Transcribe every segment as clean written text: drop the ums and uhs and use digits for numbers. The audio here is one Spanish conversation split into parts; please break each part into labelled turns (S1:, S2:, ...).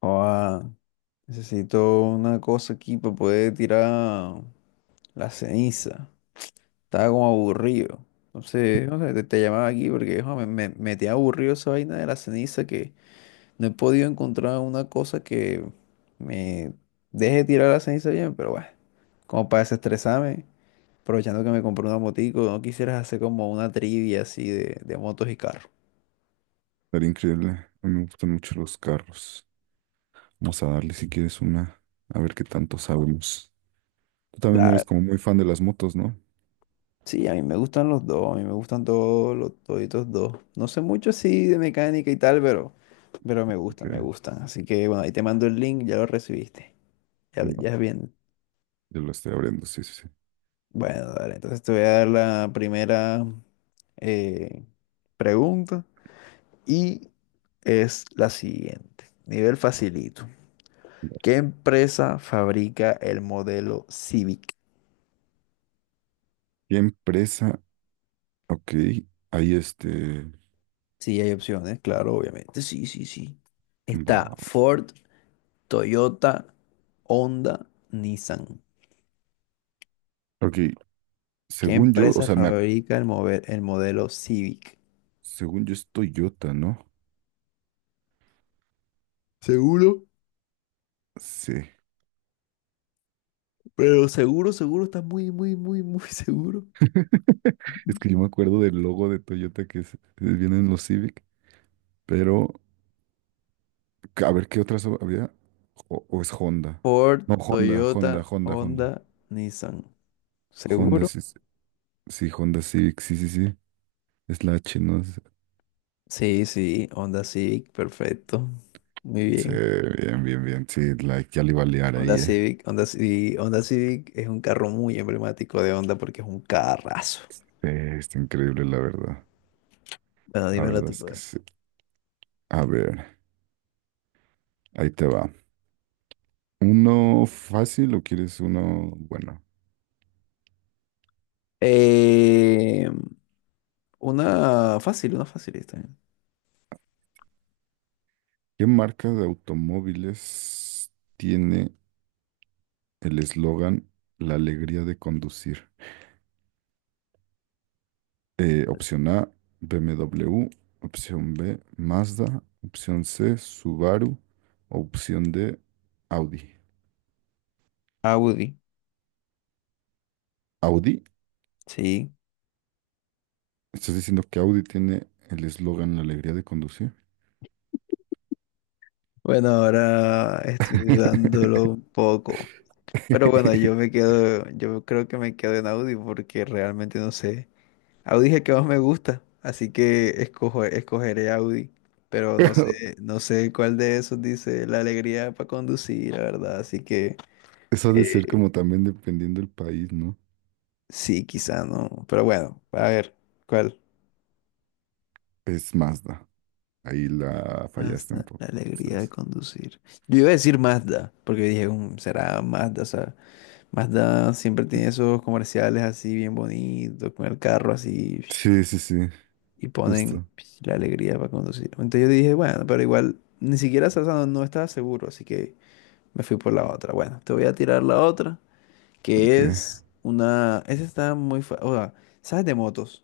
S1: Ah, necesito una cosa aquí para poder tirar la ceniza. Estaba como aburrido. Entonces, no sé, te llamaba aquí porque jo, me tiene aburrido esa vaina de la ceniza que no he podido encontrar una cosa que me deje tirar la ceniza bien, pero bueno, como para desestresarme, aprovechando que me compré una motico, no quisieras hacer como una trivia así de motos y carros.
S2: Estaría increíble. A mí me gustan mucho los carros. Vamos a darle si quieres una, a ver qué tanto sabemos. Tú también eres como muy fan de las motos, ¿no?
S1: Sí, a mí me gustan los dos, a mí me gustan todos los toditos dos. No sé mucho así de mecánica y tal, pero me gustan,
S2: Ok,
S1: me gustan. Así que bueno, ahí te mando el link, ya lo recibiste. Ya,
S2: va,
S1: ya es bien.
S2: yo lo estoy abriendo, sí, sí, sí.
S1: Bueno, dale, entonces te voy a dar la primera eh, pregunta y es la siguiente. Nivel facilito.
S2: Va.
S1: ¿Qué empresa fabrica el modelo Civic?
S2: ¿Qué empresa? Ok, ahí este.
S1: Sí, hay opciones, claro, obviamente. Sí, sí, sí.
S2: Va,
S1: Está
S2: va, va.
S1: Ford, Toyota, Honda, Nissan.
S2: Ok,
S1: ¿Qué
S2: según yo, o
S1: empresa
S2: sea,
S1: fabrica el modelo Civic?
S2: según yo es Toyota, ¿no?
S1: Seguro,
S2: Sí.
S1: pero seguro, seguro, estás muy, muy, muy, muy seguro.
S2: Es que yo me acuerdo del logo de Toyota que viene en los Civic, pero a ver qué otras había. O es Honda.
S1: Ford,
S2: No, Honda, Honda,
S1: Toyota,
S2: Honda, Honda.
S1: Honda, Nissan.
S2: Honda,
S1: ¿Seguro?
S2: sí, sí, sí, Honda Civic, sí, sí, sí. Es la H, ¿no?
S1: Sí, sí, Honda Civic, perfecto. Muy
S2: Sí,
S1: bien.
S2: bien, bien, bien. Sí, like, ya le iba a liar
S1: Honda
S2: ahí, eh.
S1: Civic, Honda Civic, Honda Civic es un carro muy emblemático de Honda porque es un carrazo.
S2: Está increíble, la verdad.
S1: Bueno,
S2: La
S1: dímelo
S2: verdad
S1: tú,
S2: es que
S1: poder.
S2: sí. A ver, ahí te va. ¿Uno fácil o quieres uno bueno?
S1: Eh, una fácil, una facilista.
S2: ¿Qué marca de automóviles tiene el eslogan La alegría de conducir? Opción A, BMW. Opción B, Mazda. Opción C, Subaru. Opción D, Audi.
S1: Audi,
S2: Audi,
S1: sí.
S2: estás diciendo que Audi tiene el eslogan La alegría de conducir.
S1: Bueno, ahora estoy dudándolo un poco. Pero bueno, yo creo que me quedo en Audi porque realmente no sé. Audi es el que más me gusta, así que escogeré Audi. Pero no
S2: Pero
S1: sé, no sé cuál de esos dice la alegría para conducir, la verdad. Así que
S2: eso ha de ser
S1: eh,
S2: como también dependiendo del país, ¿no?
S1: sí, quizá no. Pero bueno, a ver, ¿cuál?
S2: Es Mazda. Ahí la fallaste un
S1: Mazda, la
S2: poco.
S1: alegría de
S2: Entonces,
S1: conducir. Yo iba a decir Mazda, porque dije, "Mm, será Mazda, o sea. Mazda siempre tiene esos comerciales así bien bonitos, con el carro así,
S2: sí, sí, sí,
S1: y ponen
S2: justo.
S1: la alegría para conducir. Entonces yo dije, bueno, pero igual ni siquiera esa no estaba seguro, así que me fui por la otra. Bueno, te voy a tirar la otra,
S2: Ok.
S1: que es una... Esa está muy fácil. O sea, ¿sabes de motos?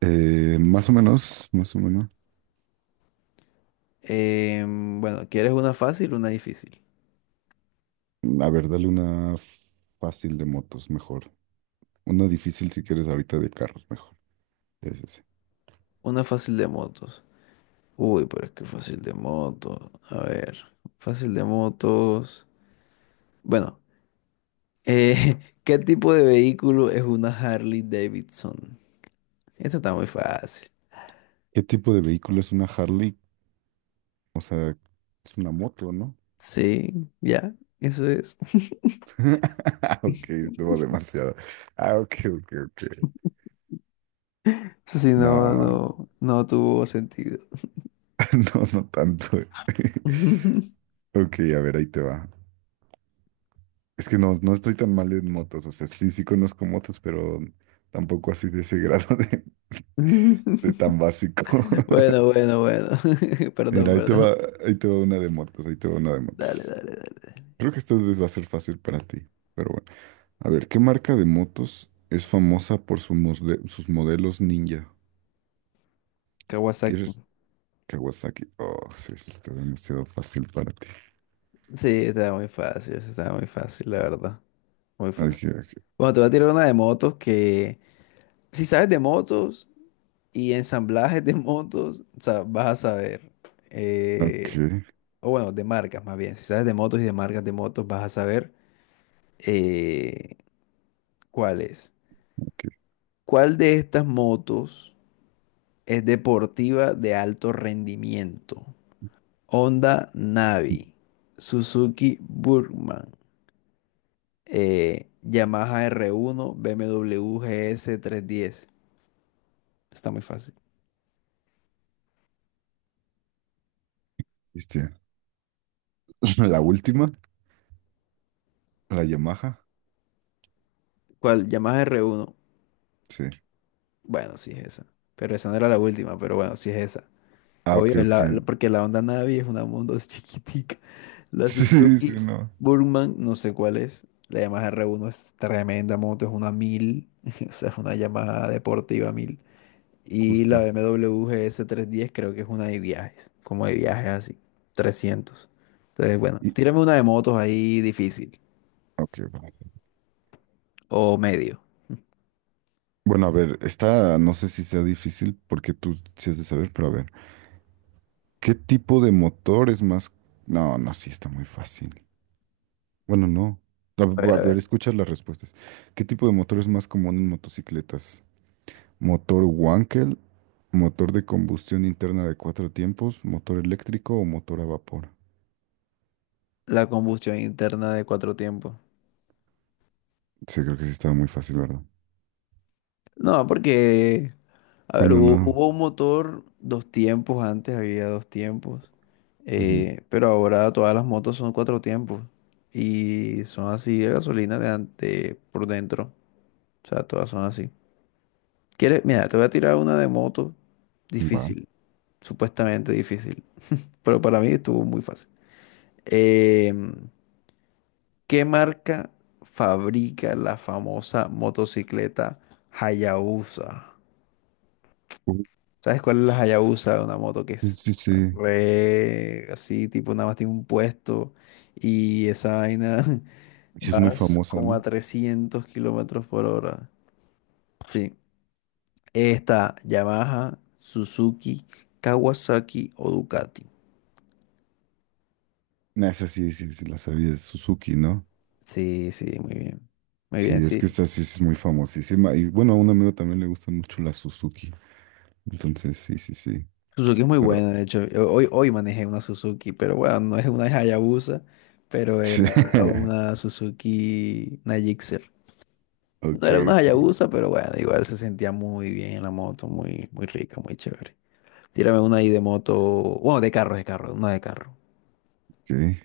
S2: Más o menos, más o menos.
S1: Bueno, ¿quieres una fácil o una difícil?
S2: A ver, dale una fácil de motos, mejor. Una difícil si quieres ahorita de carros, mejor. Sí, sí, sí.
S1: Una fácil de motos. Uy, pero es que fácil de motos. A ver, fácil de motos. Bueno. Eh, ¿qué tipo de vehículo es una Harley Davidson? Esto está muy fácil.
S2: ¿Qué tipo de vehículo es una Harley? O sea, es una moto, ¿no?
S1: Sí, ya, eso es.
S2: Ok, estuvo demasiado. Ah, ok, ok, ok.
S1: Eso sí, no,
S2: No,
S1: no, no tuvo sentido.
S2: no, no tanto. Ok, a ver, ahí te va. Es que no, no estoy tan mal en motos. O sea, sí, sí conozco motos, pero tampoco así de ese grado de tan básico.
S1: Bueno, bueno, bueno.
S2: Mira,
S1: Perdón, perdón.
S2: ahí te va una de motos, ahí te va una de
S1: Dale,
S2: motos.
S1: dale, dale.
S2: Creo que esta vez va a ser fácil para ti, pero bueno. A ver, ¿qué marca de motos es famosa por sus modelos ninja?
S1: Kawasaki.
S2: ¿Quieres Kawasaki? Oh, sí, sí, está demasiado fácil para ti.
S1: Sí, está muy fácil, eso está muy fácil, la verdad. Muy fácil.
S2: Ok, ok,
S1: Bueno, te voy a tirar una de motos que, si sabes de motos y ensamblajes de motos, o sea, vas a saber.
S2: ok,
S1: Eh, o bueno, de marcas más bien. Si sabes de motos y de marcas de motos, vas a saber eh, cuál es.
S2: ok.
S1: ¿Cuál de estas motos es deportiva de alto rendimiento? Honda Navi, Suzuki Burgman, Yamaha R1, BMW GS310. Está muy fácil.
S2: Cristian. La última, la Yamaha.
S1: ¿Cuál? Yamaha R1.
S2: Sí.
S1: Bueno, sí es esa. Pero esa no era la última, pero bueno, sí es esa.
S2: Ah, ok,
S1: Obvio,
S2: ok.
S1: porque la Honda Navi es una moto chiquitica. La
S2: Sí, sí,
S1: Suzuki
S2: no.
S1: Burman, no sé cuál es. La Yamaha R1 es tremenda moto, es una 1000, o sea, es una Yamaha deportiva mil. Y la
S2: Justo.
S1: BMW GS310 creo que es una de viajes, como de viajes así, 300. Entonces, bueno,
S2: Y,
S1: tírame una de motos ahí difícil,
S2: ok, va.
S1: o medio.
S2: Bueno, a ver, esta no sé si sea difícil porque tú sí has de saber, pero a ver. ¿Qué tipo de motor es más? No, no, sí, está muy fácil. Bueno, no. A ver,
S1: A
S2: voy
S1: ver,
S2: a
S1: a
S2: ver,
S1: ver.
S2: escucha las respuestas. ¿Qué tipo de motor es más común en motocicletas? ¿Motor Wankel? ¿Motor de combustión interna de cuatro tiempos? ¿Motor eléctrico o motor a vapor?
S1: La combustión interna de cuatro tiempos.
S2: Sí, creo que sí estaba muy fácil, ¿verdad?
S1: No, porque a ver,
S2: Bueno,
S1: hubo,
S2: no.
S1: hubo un motor dos tiempos, antes había dos tiempos,
S2: Ujú.
S1: pero ahora todas las motos son cuatro tiempos y son así de gasolina por dentro, o sea, todas son así. ¿Quieres? Mira, te voy a tirar una de moto
S2: Va.
S1: difícil, supuestamente difícil, pero para mí estuvo muy fácil. Em, ¿Qué marca fabrica la famosa motocicleta Hayabusa?
S2: Ujú.
S1: ¿Sabes cuál es la Hayabusa? Una moto que
S2: Sí,
S1: es
S2: sí, sí.
S1: re así, tipo nada más tiene un puesto y esa vaina
S2: Sí, es muy
S1: vas
S2: famosa,
S1: como a
S2: ¿no?
S1: 300 kilómetros por hora. Sí. Está Yamaha, Suzuki, Kawasaki o Ducati.
S2: Nah, esa sí, sí, sí, la sabía, es Suzuki, ¿no?
S1: Sí, sí, muy bien. Muy bien,
S2: Sí, es
S1: sí.
S2: que esta sí es muy famosísima. Y bueno, a un amigo también le gusta mucho la Suzuki. Entonces, sí, sí, sí.
S1: Suzuki es muy
S2: Pero,
S1: buena, de hecho. Hoy manejé una Suzuki, pero bueno, no es una Hayabusa, pero era
S2: sí.
S1: una Suzuki, una Gixxer. No
S2: Ok,
S1: era una
S2: ok,
S1: Hayabusa, pero bueno, igual se sentía muy bien en la moto, muy, muy rica, muy chévere. Tírame una ahí de moto, bueno, de carro, una de carro.
S2: ok.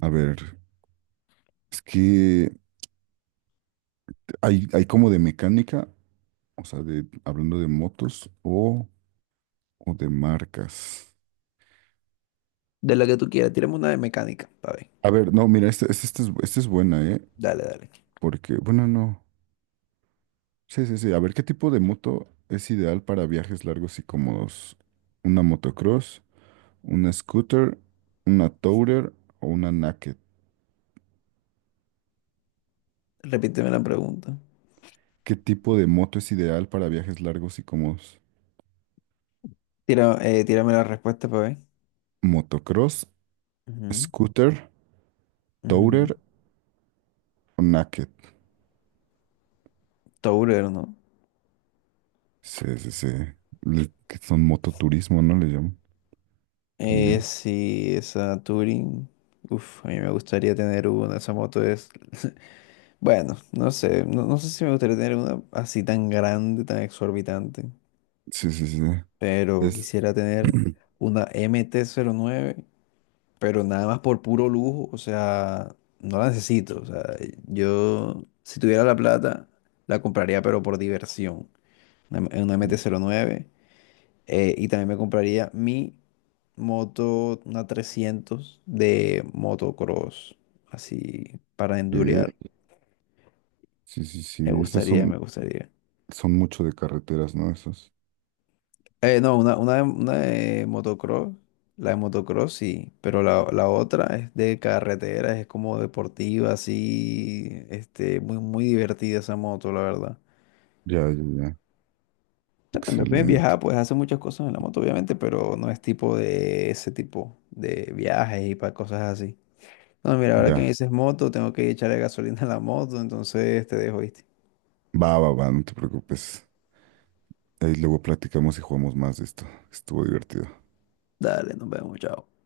S2: A ver, es que hay como de mecánica, o sea, de, hablando de motos o de marcas.
S1: De la que tú quieras, tírame una de mecánica, pa' ver.
S2: A ver, no, mira, esta es buena, ¿eh?
S1: Dale, dale.
S2: Porque, bueno, no. Sí, sí, sí. A ver, ¿qué tipo de moto es ideal para viajes largos y cómodos? ¿Una motocross, una scooter, una tourer o una naked?
S1: Repíteme la pregunta.
S2: ¿Qué tipo de moto es ideal para viajes largos y cómodos?
S1: Tírame la respuesta, pa' ver.
S2: ¿Motocross,
S1: Ujú,
S2: scooter,
S1: ujú.
S2: tourer o naked?
S1: Tourero, ¿no?
S2: Sí, sí, sí. Que son mototurismo, ¿no? Le llaman también.
S1: Sí, esa Touring. Uf, a mí me gustaría tener una. Esa moto es. Bueno, no sé. No, no sé si me gustaría tener una así tan grande, tan exorbitante,
S2: Sí, sí, sí.
S1: pero
S2: Es...
S1: quisiera tener una mt nueve, pero nada más por puro lujo, o sea, no la necesito. O sea, yo si tuviera la plata, la compraría, pero por diversión, una, una MT-09, y también me compraría mi moto, una 300 de motocross, así, para endurear,
S2: ¿qué? Sí, sí, sí.
S1: me
S2: Esas
S1: gustaría,
S2: son,
S1: me gustaría.
S2: son mucho de carreteras, ¿no? Esas.
S1: No, una de motocross, la de motocross sí, pero la otra es de carretera, es como deportiva, así, este, muy, muy divertida esa moto, la verdad.
S2: Ya, ya, ya.
S1: Ya, también puedes viajar,
S2: Excelente.
S1: puedes hacer muchas cosas en la moto, obviamente, pero no es tipo de ese tipo de viajes y para cosas así. No, mira, ahora que me
S2: Ya.
S1: dices moto, tengo que echarle gasolina a la moto, entonces te dejo, ¿viste?
S2: Va, va, va, no te preocupes. Ahí luego platicamos y jugamos más de esto. Estuvo divertido.
S1: Dale, nos vemos, chao.